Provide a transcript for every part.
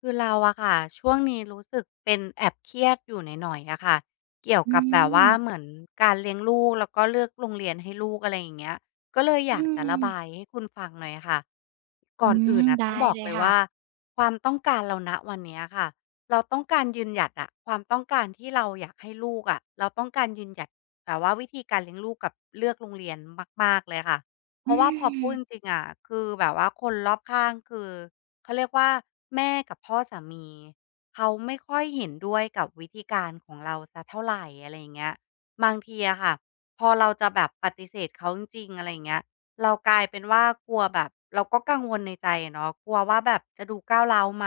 คือเราอะค่ะช่วงนี้รู้สึกเป็นแอบเครียดอยู่หน่อยๆอะค่ะเกี่ยวอืกับแบบว่าเหมืม อนการเลี้ยงลูกแล้วก็เลือกโรงเรียนให้ลูกอะไรอย่างเงี้ยก็เลยออืยากจะม ระบายให้คุณฟังหน่อยอะค่ะอืก่อนอื่ม นนะได้ต้องบอกเลยเลยค่ะ ว่าความต้องการเราณวันเนี้ยค่ะเราต้องการยืนหยัดอะความต้องการที่เราอยากให้ลูกอะเราต้องการยืนหยัดแบบว่าวิธีการเลี้ยงลูกกับเลือกโรงเรียนมากๆเลยค่ะเพอืราะว่าพอพูดจม ริงๆอะคือแบบว่าคนรอบข้างคือ เขาเรียกว่าแม่กับพ่อสามีเขาไม่ค่อยเห็นด้วยกับวิธีการของเราสักเท่าไรอะไรอย่างเงี้ยบางทีอะค่ะพอเราจะแบบปฏิเสธเขาจริงๆอะไรอย่างเงี้ยเรากลายเป็นว่ากลัวแบบเราก็กังวลในใจอะเนาะกลัวว่าแบบจะดูก้าวร้าวไหม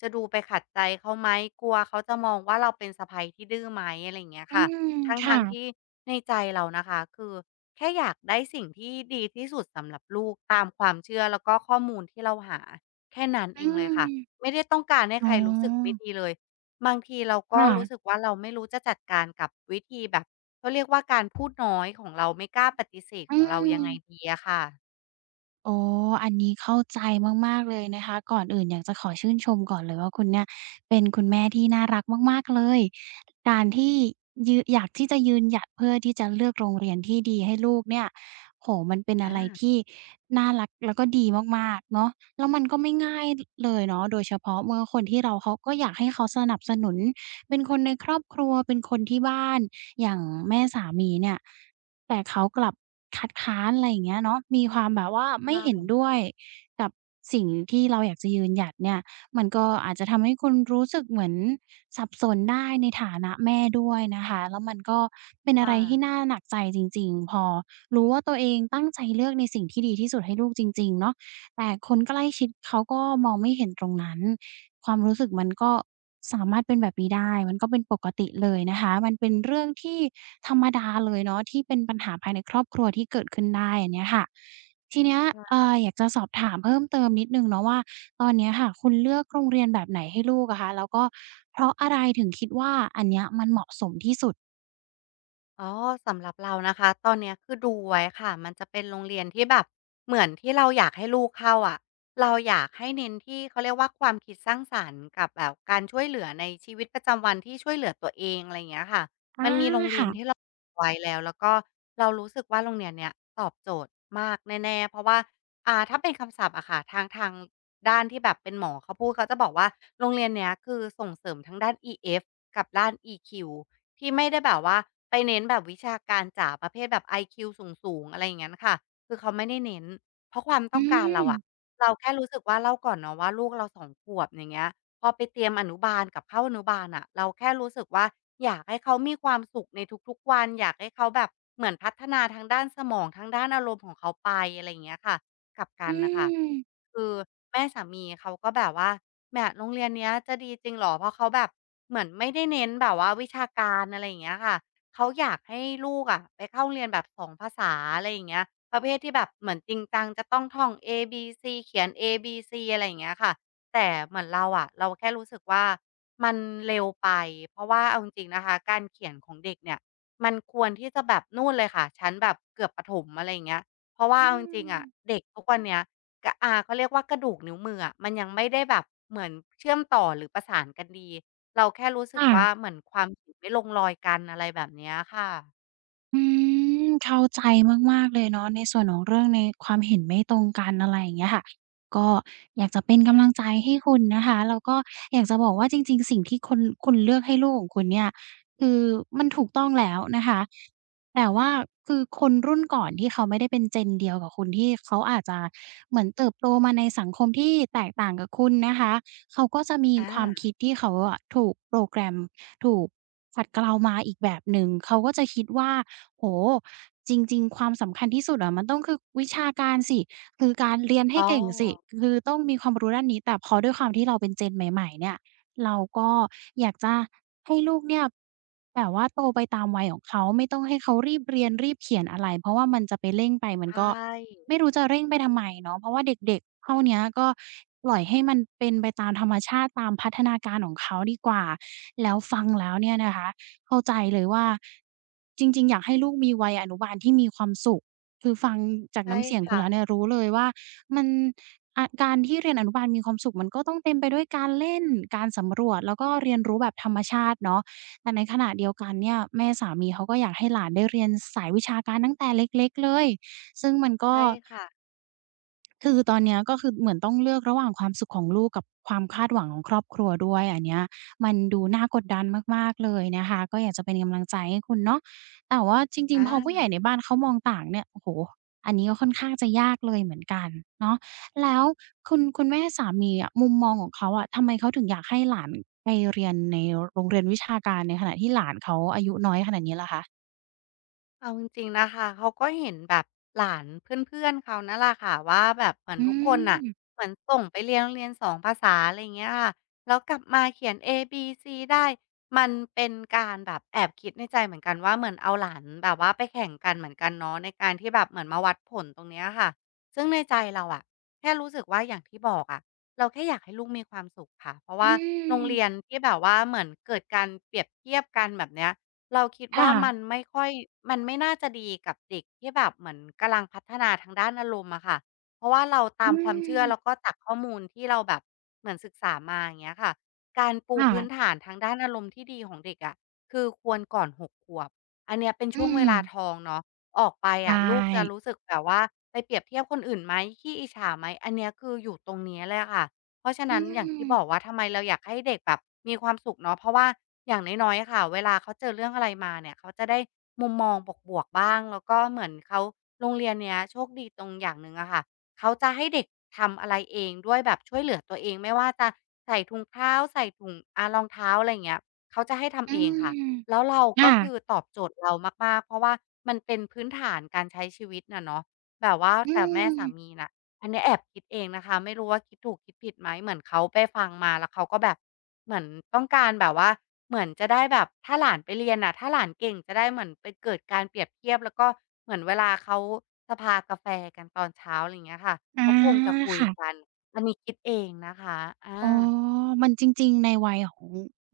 จะดูไปขัดใจเขาไหมกลัวเขาจะมองว่าเราเป็นสะใภ้ที่ดื้อไหมอะไรอย่างเงี้ยอืค่ะมทค่ะ ั้งๆที่ในใจเรานะคะคือแค่อยากได้สิ่งที่ดีที่สุดสำหรับลูกตามความเชื่อแล้วก็ข้อมูลที่เราหา แค่นั้นอืเองเลยค่ะมไม่ได้ต้องการให้อ๋ใคอรรู้สึกไม่ดีเลยบางทีเราก็ค่ะรู้สึกว่าเราไม่รู้จะจัดการกับวิธีแบบเขาเรียกว่าการพูดน้อยของเราไม่กล้าปฏิเสธอืของเรายัม งไงดีอะค่ะอ๋ออันนี้เข้าใจมากๆเลยนะคะก่อนอื่นอยากจะขอชื่นชมก่อนเลยว่าคุณเนี่ยเป็นคุณแม่ที่น่ารักมากๆเลยการที่อยากที่จะยืนหยัดเพื่อที่จะเลือกโรงเรียนที่ดีให้ลูกเนี่ยโอ้โฮมันเป็นอะอาไรที่น่ารักแล้วก็ดีมากๆเนาะแล้วมันก็ไม่ง่ายลเลยเนาะโดยเฉพาะเมื่อคนที่เราเขาก็อยากให้เขาสนับสนุนเป็นคนในครอบครัวเป็นคนที่บ้านอย่างแม่สามีเนี่ย แต่เขากลับคัดค้านอะไรอย่างเงี้ยเนาะมีความแบบว่าไม่เห็นค่ะด้วยกับสิ่งที่เราอยากจะยืนหยัดเนี่ยมันก็อาจจะทำให้คุณรู้สึกเหมือนสับสนได้ในฐานะแม่ด้วยนะคะแล้วมันก็เป็นอะไรค่ะ ที่น่าหนักใจจริงๆพอรู้ว่าตัวเองตั้งใจเลือกในสิ่งที่ดีที่สุดให้ลูกจริงๆเนาะแต่คนใกล้ชิดเขาก็มองไม่เห็นตรงนั้นความรู้สึกมันก็ สามารถเป็นแบบนี้ได้ มันก็เป็นปกติเลยนะคะมันเป็นเรื่องที่ธรรมดาเลยเนาะที่เป็นปัญหาภายในครอบครัวที่เกิดขึ้นได้อันเนี้ยค่ะทีเนี้ยอยากจะสอบถามเพิ่มเติมนิดหนึ่งเนาะว่า ตอนเนี้ยค่ะคุณเลือกโรงเรียนแบบไหนให้ลูกอะคะแล้วก็เพราะอะไรอ๋อสำหรับเรานะคะตอนเนี้ยคือดูไว้ค่ะมันจะเป็นโรงเรียนที่แบบเหมือนที่เราอยากให้ลูกเข้าอะเราอยากให้เน้นที่เขาเรียกว่าความคิดสร้างสรรค์กับแบบการช่วยเหลือในชีวิตประจำวันที่ช่วยเหลือตัวเองอะไรอย่างเงี้ยค่ะอามันมีโรงเรียนที่ค่ะเราไว้แล้วแล้วก็เรารู้สึกว่าโรงเรียนเนี้ยตอบโจทย์มากแน่ๆเพราะว่าถ้าเป็นคำศัพท์อะค่ะทางด้านที่แบบเป็นหมอเขาพูดเขาจะบอกว่าโรงเรียนเนี้ยคือส่งเสริมทั้งด้าน EF กับด้าน EQ ที่ไม่ได้แบบว่าไปเน้นแบบวิชาการจ๋าประเภทแบบ IQ สูงๆอะไรอย่างงั้นค่ะคือเขาไม่ได้เน้นเพราะความอืต้องการเรามอะเราแค่รู้สึกว่าเล่าก่อนเนาะว่าลูกเราสองขวบอย่างเงี้ยพอไปเตรียมอนุบาลกับเข้าอนุบาลน่ะเราแค่รู้สึกว่าอยากให้เขามีความสุขในทุกๆวันอยากให้เขาแบบเหมือนพัฒนาทางด้านสมองทางด้านอารมณ์ของเขาไปอะไรอย่างเงี้ยค่ะกลับกัอืนน่ะค่ะมคือ แม่สามีเขาก็แบบว่าแหมโรงเรียนเนี้ยจะดีจริงเหรอเพราะเขาแบบเหมือนไม่ได้เน้นแบบว่าวิชาการอะไรอย่างเงี้ยค่ะเขาอยากให้ลูกอะไปเข้าเรียนแบบสองภาษาอะไรอย่างเงี้ยประเภทที่แบบเหมือนจริงจังจะต้องท่อง A B C เขียน A B C อะไรอย่างเงี้ยค่ะแต่เหมือนเราอะเราแค่รู้สึกว่ามันเร็วไปเพราะว่าเอาจริงๆนะคะการเขียนของเด็กเนี่ยมันควรที่จะแบบนู่นเลยค่ะชั้นแบบเกือบประถมอะไรอย่างเงี้ยเพราะว่าอืเอาจริงๆอะมเด็กทุกวันเนี้ย กะเขาเรียกว่ากระดูกนิ้วมืออะมันยังไม่ได้แบบเหมือนเชื่อมต่อหรือประสานกันดีเราแค่รู้สึกว่าค่ะ เหมือนความเห็นไม่ลงรอยกันอะไรแบบเนี้ยค่ะอืมเข้าใจมากๆเลยเนาะในส่วนของเรื่องในความเห็นไม่ตรงกันอะไรอย่างเงี้ยค่ะก็อยากจะเป็นกำลังใจให้คุณนะคะแล้วก็อยากจะบอกว่าจริงๆสิ่งที่คุณเลือกให้ลูกของคุณเนี่ยคือมันถูกต้องแล้วนะคะแต่ว่าคือคนรุ่นก่อนที่เขาไม่ได้เป็น Gen เดียวกับคุณที่เขาอาจจะเหมือนเติบโตมาในสังคมที่แตกต่างกับคุณนะคะเขาก็จะมีความอาคิดที่เขาอะถูกโปรแกรมถูกขัดเกลามาอีกแบบหนึ่งเขาก็จะคิดว่า โอ้โฮจริงๆความสำคัญที่สุดอะมันต้องคือวิชาการสิคือการเรียนให้อ๋อเก่งสิคือต้องมีความรู้ด้านนี้ แต่พอด้วยความที่เราเป็น Gen ใหม่ๆเนี่ยเราก็อยากจะให้ลูกเนี่ยแบบว่าโตไปตามวัยของเขา ไม่ต้องให้เขารีบเรียนรีบเขียนอะไร เพราะว่ามันจะไปเร่งไปมันใชก็่ไม่รู้จะเร่งไปทำไมเนาะ เพราะว่าเด็กๆเท่าเนี้ยก็ปล่อยให้มันเป็นไปตามธรรมชาติตามพัฒนาการของเขาดีกว่าแล้วฟังแล้วเนี่ยนะคะ เข้าใจเลยว่าจริงๆอยากให้ลูกมีวัยอนุบาลที่มีความสุขคือฟังจากใช่น้ำเสียงคุณค่ะแล้วเนี่ยรู้เลยว่ามันอะการที่เรียนอนุบาลมีความสุขมันก็ต้องเต็มไปด้วยการเล่นการสำรวจแล้วก็เรียนรู้แบบธรรมชาติเนาะแต่ในขณะเดียวกันเนี่ยแม่สามีเขาก็อยากให้หลานได้เรียนสายวิชาการตั้งแต่เล็กๆเลยซึ่งมันก็ ใช่ค่ะคือตอนเนี้ยก็คือเหมือนต้องเลือกระหว่างความสุขของลูกกับความคาดหวังของครอบครัวด้วยอันเนี้ยมันดูน่ากดดันมากๆเลยนะคะก็อยากจะเป็นกำลังใจให้คุณเนาะแต่ว่าจริงๆพอผู้ใหอา ญ่ในบ้านเขามองต่างเนี่ยโอ้โฮอันนี้ก็ค่อนข้างจะยากเลยเหมือนกันเนาะแล้วคุณแม่สามีอะมุมมองของเขาอะทำไมเขาถึงอยากให้หลานไปเรียนในโรงเรียนวิชาการในขณะที่หลานเขาอายุน้อยขนาดนี้ล่ะคะเอาจริงๆนะคะเขาก็เห็นแบบหลานเพื่อนๆเขานั่นแหละค่ะว่าแบบเหมือนอืทุกคนน่ะมเหมือนส่งไปเรียนโรงเรียนสองภาษาอะไรอยเงี้ยค่ะแล้วกลับมาเขียนเอบีซีได้มันเป็นการแบบแอบคิดในใจเหมือนกันว่าเหมือนเอาหลานแบบว่าไปแข่งกันเหมือนกันเนาะในการที่แบบเหมือนมาวัดผลตรงเนี้ยค่ะซึ่งในใจเราอะแค่รู้สึกว่าอย่างที่บอกอะเราแค่อยากให้ลูกมีความสุขค่ะเพราะอืว่าโรงเรียนมที่แบบว่าเหมือนเกิดการเปรียบเทียบกันแบบเนี้ย เราคิดค่ะว่ามันไม่ค่อยมันไม่น่าจะดีกับเด็กที่แบบเหมือนกำลังพัฒนาทางด้านอารมณ์อะค่ะเพราะว่าเราตาอืมความเชื่อมแล้วก็จากข้อมูลที่เราแบบเหมือนศึกษามาอย่างเงี้ยค่ะการปูค่ะพื้นฐานทางด้านอารมณ์ที่ดีของเด็กอะคือควรก่อนหกขวบอันเนี้ยเป็นอืช่วงเวม ลาทองเนาะออกไปใชอะลูกจะ่รู้สึกแบบว่าไปเปรียบเทียบคนอื่นไหมขี้อิจฉาไหมอันเนี้ยคืออยู่ตรงเนี้ยเลยอะค่ะ เพราะฉะอืนั้นอย่างที่มบอกว่าทำไมเราอยากให้เด็กแบบมีความสุขเนาะเพราะว่าอย่างน้อยๆอะค่ะเวลาเขาเจอเรื่องอะไรมาเนี่ยเขาจะได้มุมมองบวกๆบ้างแล้วก็เหมือนเขาโรงเรียนเนี้ยโชคดีตรงอย่างหนึ่งอะค่ะเขาจะให้เด็กทำอะไรเองด้วยแบบช่วยเหลือตัวเองไม่ว่าจะใส่ถุงเท้าใส่ถุงรองเท้าอะไรอย่างเงี้ยเขาจะให้ทำอืเองค่ะมแล้วเราค่ะก็คือตอบโจทย์เรามากๆเพราะว่ามันเป็นพื้นฐานการใช้ชีวิตน่ะเนาะแบบว่าอืแต่แม่สามมีน่ะ อันนี้แอบคิดเองนะคะไม่รู้ว่าคิดถูกคิดผิดไหมเหมือนเขาไปฟังมาแล้วเขาก็แบบเหมือนต้องการแบบว่าเหมือนจะได้แบบถ้าหลานไปเรียนน่ะถ้าหลานเก่งจะได้เหมือนไปเกิดการเปรียบเทียบแล้วก็เหมือนเวลาเขาสภากาแฟกันตอนเช้าอะไรอย่างเงี้ยค่ะอาเขาคงจะคุยค่ะกันอันนี้คิดเองนะคะอาอ๋อมันจริงๆในวัยของ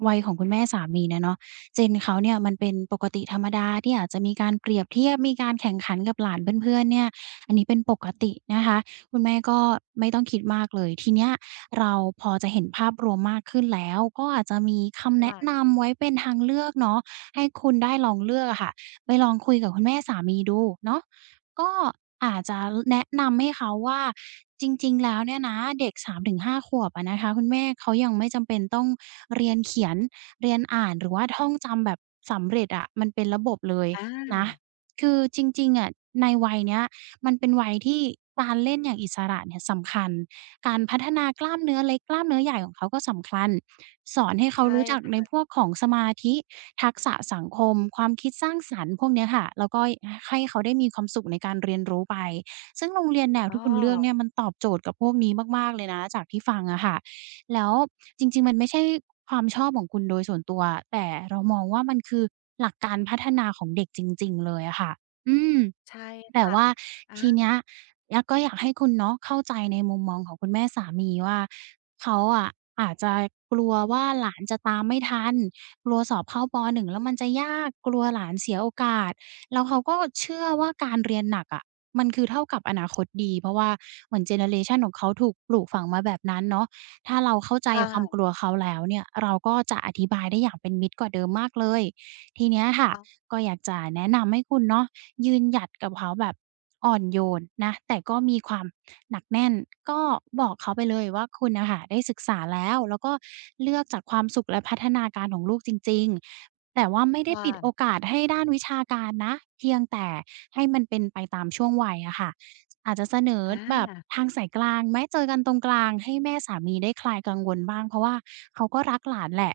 วัยของคุณแม่สามีเนี่ยเนาะGen เขาเนี่ยมันเป็นปกติธรรมดาที่อาจจะมีการเปรียบเทียบมีการแข่งขันกับหลานเพื่อนๆเนี่ยอันนี้เป็นปกตินะคะคุณแม่ก็ไม่ต้องคิดมากเลยทีเนี้ยเราพอจะเห็นภาพรวมมากขึ้นแล้วก็อาจจะมีคำแนะว่านำไว้เป็นทางเลือกเนาะให้คุณได้ลองเลือกอะค่ะไปลองคุยกับคุณแม่สามีดูเนาะ ก็อาจจะแนะนำให้เขาว่าจริงๆ แล้วเนี่ยนะเด็ก3-5ขวบอะนะคะคุณแม่เขายังไม่จำเป็นต้องเรียนเขียนเรียนอ่านหรือว่าท่องจำแบบสำเร็จอะมันเป็นระบบเลยอนะาคือจริงๆอะในวัยเนี้ยมันเป็นวัยที่การเล่นอย่างอิสระเนี่ยสำคัญการพัฒนากล้ามเนื้อเล็กกล้ามเนื้อใหญ่ของเขาก็สำคัญ สอนให้เขาใช่รู้จักในพค่ะวกของสมาธิทักษะสังคมความคิดสร้างสรรค์พวกเนี้ยค่ะแล้วก็ให้เขาได้มีความสุขในการเรียนรู้ไปซึ่งโรงเรียนแนวอ้ที่อคุณเลือกเนี่ยมันตอบโจทย์กับพวกนี้มากๆเลยนะจากที่ฟังอะค่ะแล้วจริงๆมันไม่ใช่ความชอบของคุณโดยส่วนตัวแต่เรามองว่ามันคือหลักการพัฒนาของเด็กจริงๆเลยอะค่ะอืมใช่แต่ค่ะว่าทีอาเนี้ย แล้วก็อยากให้คุณเนาะเข้าใจในมุมมองของคุณแม่สามีว่าเขาอะอาจจะกลัวว่าหลานจะตามไม่ทันกลัวสอบเข้าป1แล้วมันจะยากกลัวหลานเสียโอกาสแล้วเขาก็เชื่อว่าการเรียนหนักอะมันคือเท่ากับอนาคตดีเพราะว่าเหมือนเจเนอเรชันของเขาถูกปลูกฝังมาแบบนั้นเนาะถ้าเราเข้าใจคความก่ะลัวเขาแล้วเนี่ยเราก็จะอธิบายได้อย่างเป็นมิตรกว่าเดิมมากเลยทีเนี้ยค่ะต้องก็อยากจะแนะนำให้คุณเนาะ ยืนหยัดกับเขาแบบอ่อนโยนนะแต่ก็มีความหนักแน่นก็บอกเขาไปเลยว่าคุณน่ะค่ะได้ศึกษาแล้วแล้วก็เลือกจากความสุขและพัฒนาการของลูกจริงๆแต่ว่าไม่ได้ค่ะปิดโอกาสให้ด้านวิชาการนะเพียงแต่ให้มันเป็นไปตามช่วงวัยอะค่ะอาจจะเสนออแบบาทางสายกลางไหมเจอกันตรงกลางให้แม่สามีได้คลายกังวลบ้างเพราะว่าเขาก็รักหลานแหละ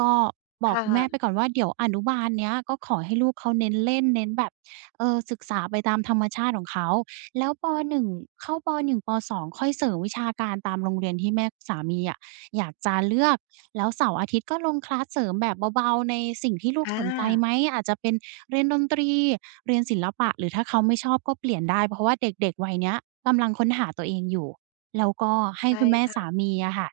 ก็บคอกคุณแม่ไป่ะก่อนว่าเดี๋ยวอนุบาลเนี้ยก็ขอให้ลูกเขาเน้นเล่นเน้นแบบ เออศึกษาไปตามธรรมชาติของเขาแล้วป1เข้าป1ปสอ2ค่อยเสริมวิชาการตามโรงเรียนที่แม่สามีอะอยากจะเลือกแล้วเสาร์อาทิตย์ก็ลงคลาสเสริมแบบเบาๆในสิ่งที่ลูกอาสนใจไหมอาจจะเป็นเรียนดนตรีเรียนศิลปะหรือถ้าเขาไม่ชอบก็เปลี่ยนได้เพราะว่าเด็กๆวัยเนี้ยกำลังค้นหาตัวเองอยู่แล้วก็ให้ใช่คุณแม่สาค่ะมีอะค่ะ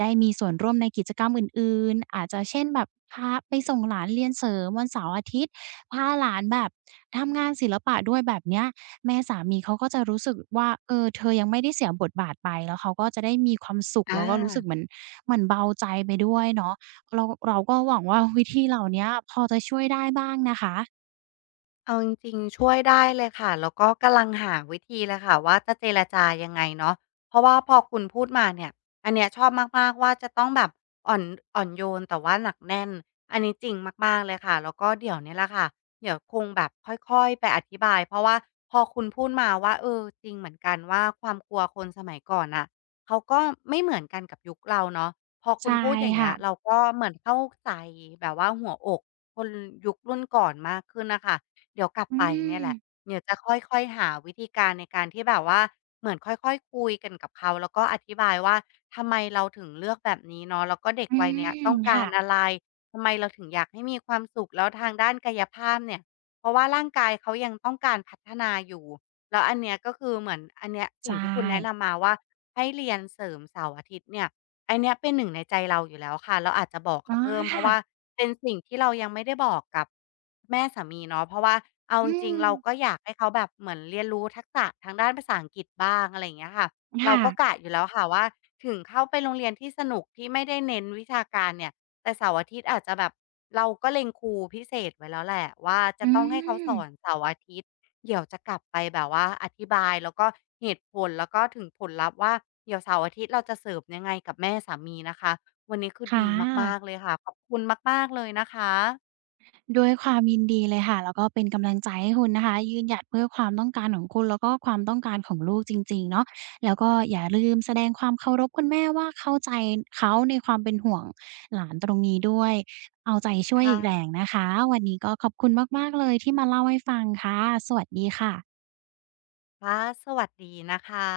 ได้มีส่วนร่วมในกิจกรรมอื่นๆอาจจะเช่นแบบพาไปส่งหลานเรียนเสริมวันเสาร์อาทิตย์พาหลานแบบทำงานศิลปะด้วยแบบเนี้ยแม่สามีเขาก็จะรู้สึกว่าเออเธอยังไม่ได้เสียบทบาทไปแล้วเขาก็จะได้มีความสุขอแล้วก็รู้สึกเหา มือนเหมือนเบาใจไปด้วยเนาะเราก็หวังว่าวิธีเหล่าเนี้ยพอจะช่วยได้บ้างนะคะเอาจริงๆช่วยได้เลยค่ะแล้วก็กำลังหาวิธีเลยค่ะว่าจะเจรจายังไงเนาะเพราะว่าพอคุณพูดมาเนี่ยอันเนี้ยชอบมากๆว่าจะต้องแบบอ่อนอ่อนโยนแต่ว่าหนักแน่นอันนี้จริงมากๆเลยค่ะแล้วก็เดี๋ยวเนี้ยแหละค่ะเดี๋ยวคงแบบค่อยๆไปอธิบายเพราะว่าพอคุณพูดมาว่าเออจริงเหมือนกันว่าความกลัวคนสมัยก่อนน่ะเขาก็ไม่เหมือนกันกับยุคเราเนาะพอคุใช่ณพูดอย่างเงี้ค่ะยเราก็เหมือนเข้าใจแบบว่าหัวอกคนยุครุ่นก่อนมากขึ้นนะคะ เดี๋ยวกลับอืไปเนี่มยแหละเดี๋ยวจะค่อยๆหาวิธีการในการที่แบบว่าเหมือนค่อยๆคุยกันกับเขาแล้วก็อธิบายว่าทำไมเราถึงเลือกแบบนี้เนาะแล้วก็เด็กอืวัยเนี้ยมต้องกาค่ะรอะไรทำไมเราถึงอยากให้มีความสุขแล้วทางด้านกายภาพเนี่ยเพราะว่าร่างกายเขายังต้องการพัฒนาอยู่แล้วอันเนี้ยก็คือเหมือนอันเนี้ยสิ่ใช่งที่คุณแนะนำมาว่าให้เรียนเสริมเสาร์อาทิตย์เนี่ย อันเนี้ยเป็นหนึ่งในใจเราอยู่แล้วค่ะเราอาจจะบอกอ๋อเขาเพิ่มเพค่ะราะว่าเป็นสิ่งที่เรายังไม่ได้บอกกับแม่สามีเนาะเพราะว่าเอาอืจริงมๆเราก็อยากให้เขาแบบเหมือนเรียนรู้ทักษะทางด้านภาษาอังกฤษบ้างอะไรอย่างเงี้ยค่ะเราค่ะก็กะอยู่แล้วค่ะว่าถึงเข้าไปโรงเรียนที่สนุกที่ไม่ได้เน้นวิชาการเนี่ยแต่เสาร์อาทิตย์อาจจะแบบเราก็เล็งครูพิเศษไว้แล้วแหละว่าอืจะต้องให้เขาสอนมเสาร์อาทิตย์ เดี๋ยวจะกลับไปแบบว่าอธิบายแล้วก็เหตุผลแล้วก็ถึงผลลัพธ์ว่าเดี๋ยวเสาร์อาทิตย์เราจะเสิร์ฟยังไงกับแม่สามีนะคะวันนี้คือค่ดีมากๆะ เลยค่ะขอบคุณมากๆเลยนะคะด้วยความยินดีเลยค่ะแล้วก็เป็นกำลังใจให้คุณนะคะยืนหยัดเพื่อความต้องการของคุณแล้วก็ความต้องการของลูกจริงๆเนาะแล้วก็อย่าลืมแสดงความเคารพคุณแม่ว่าเข้าใจเขาในความเป็นห่วงหลานตรงนี้ด้วยเอาใจช่วยอีกแรงค่ะนะคะวันนี้ก็ขอบคุณมากๆเลยที่มาเล่าให้ฟังค่ะสวัสดีค่ะค่ะสวัสดีนะคะ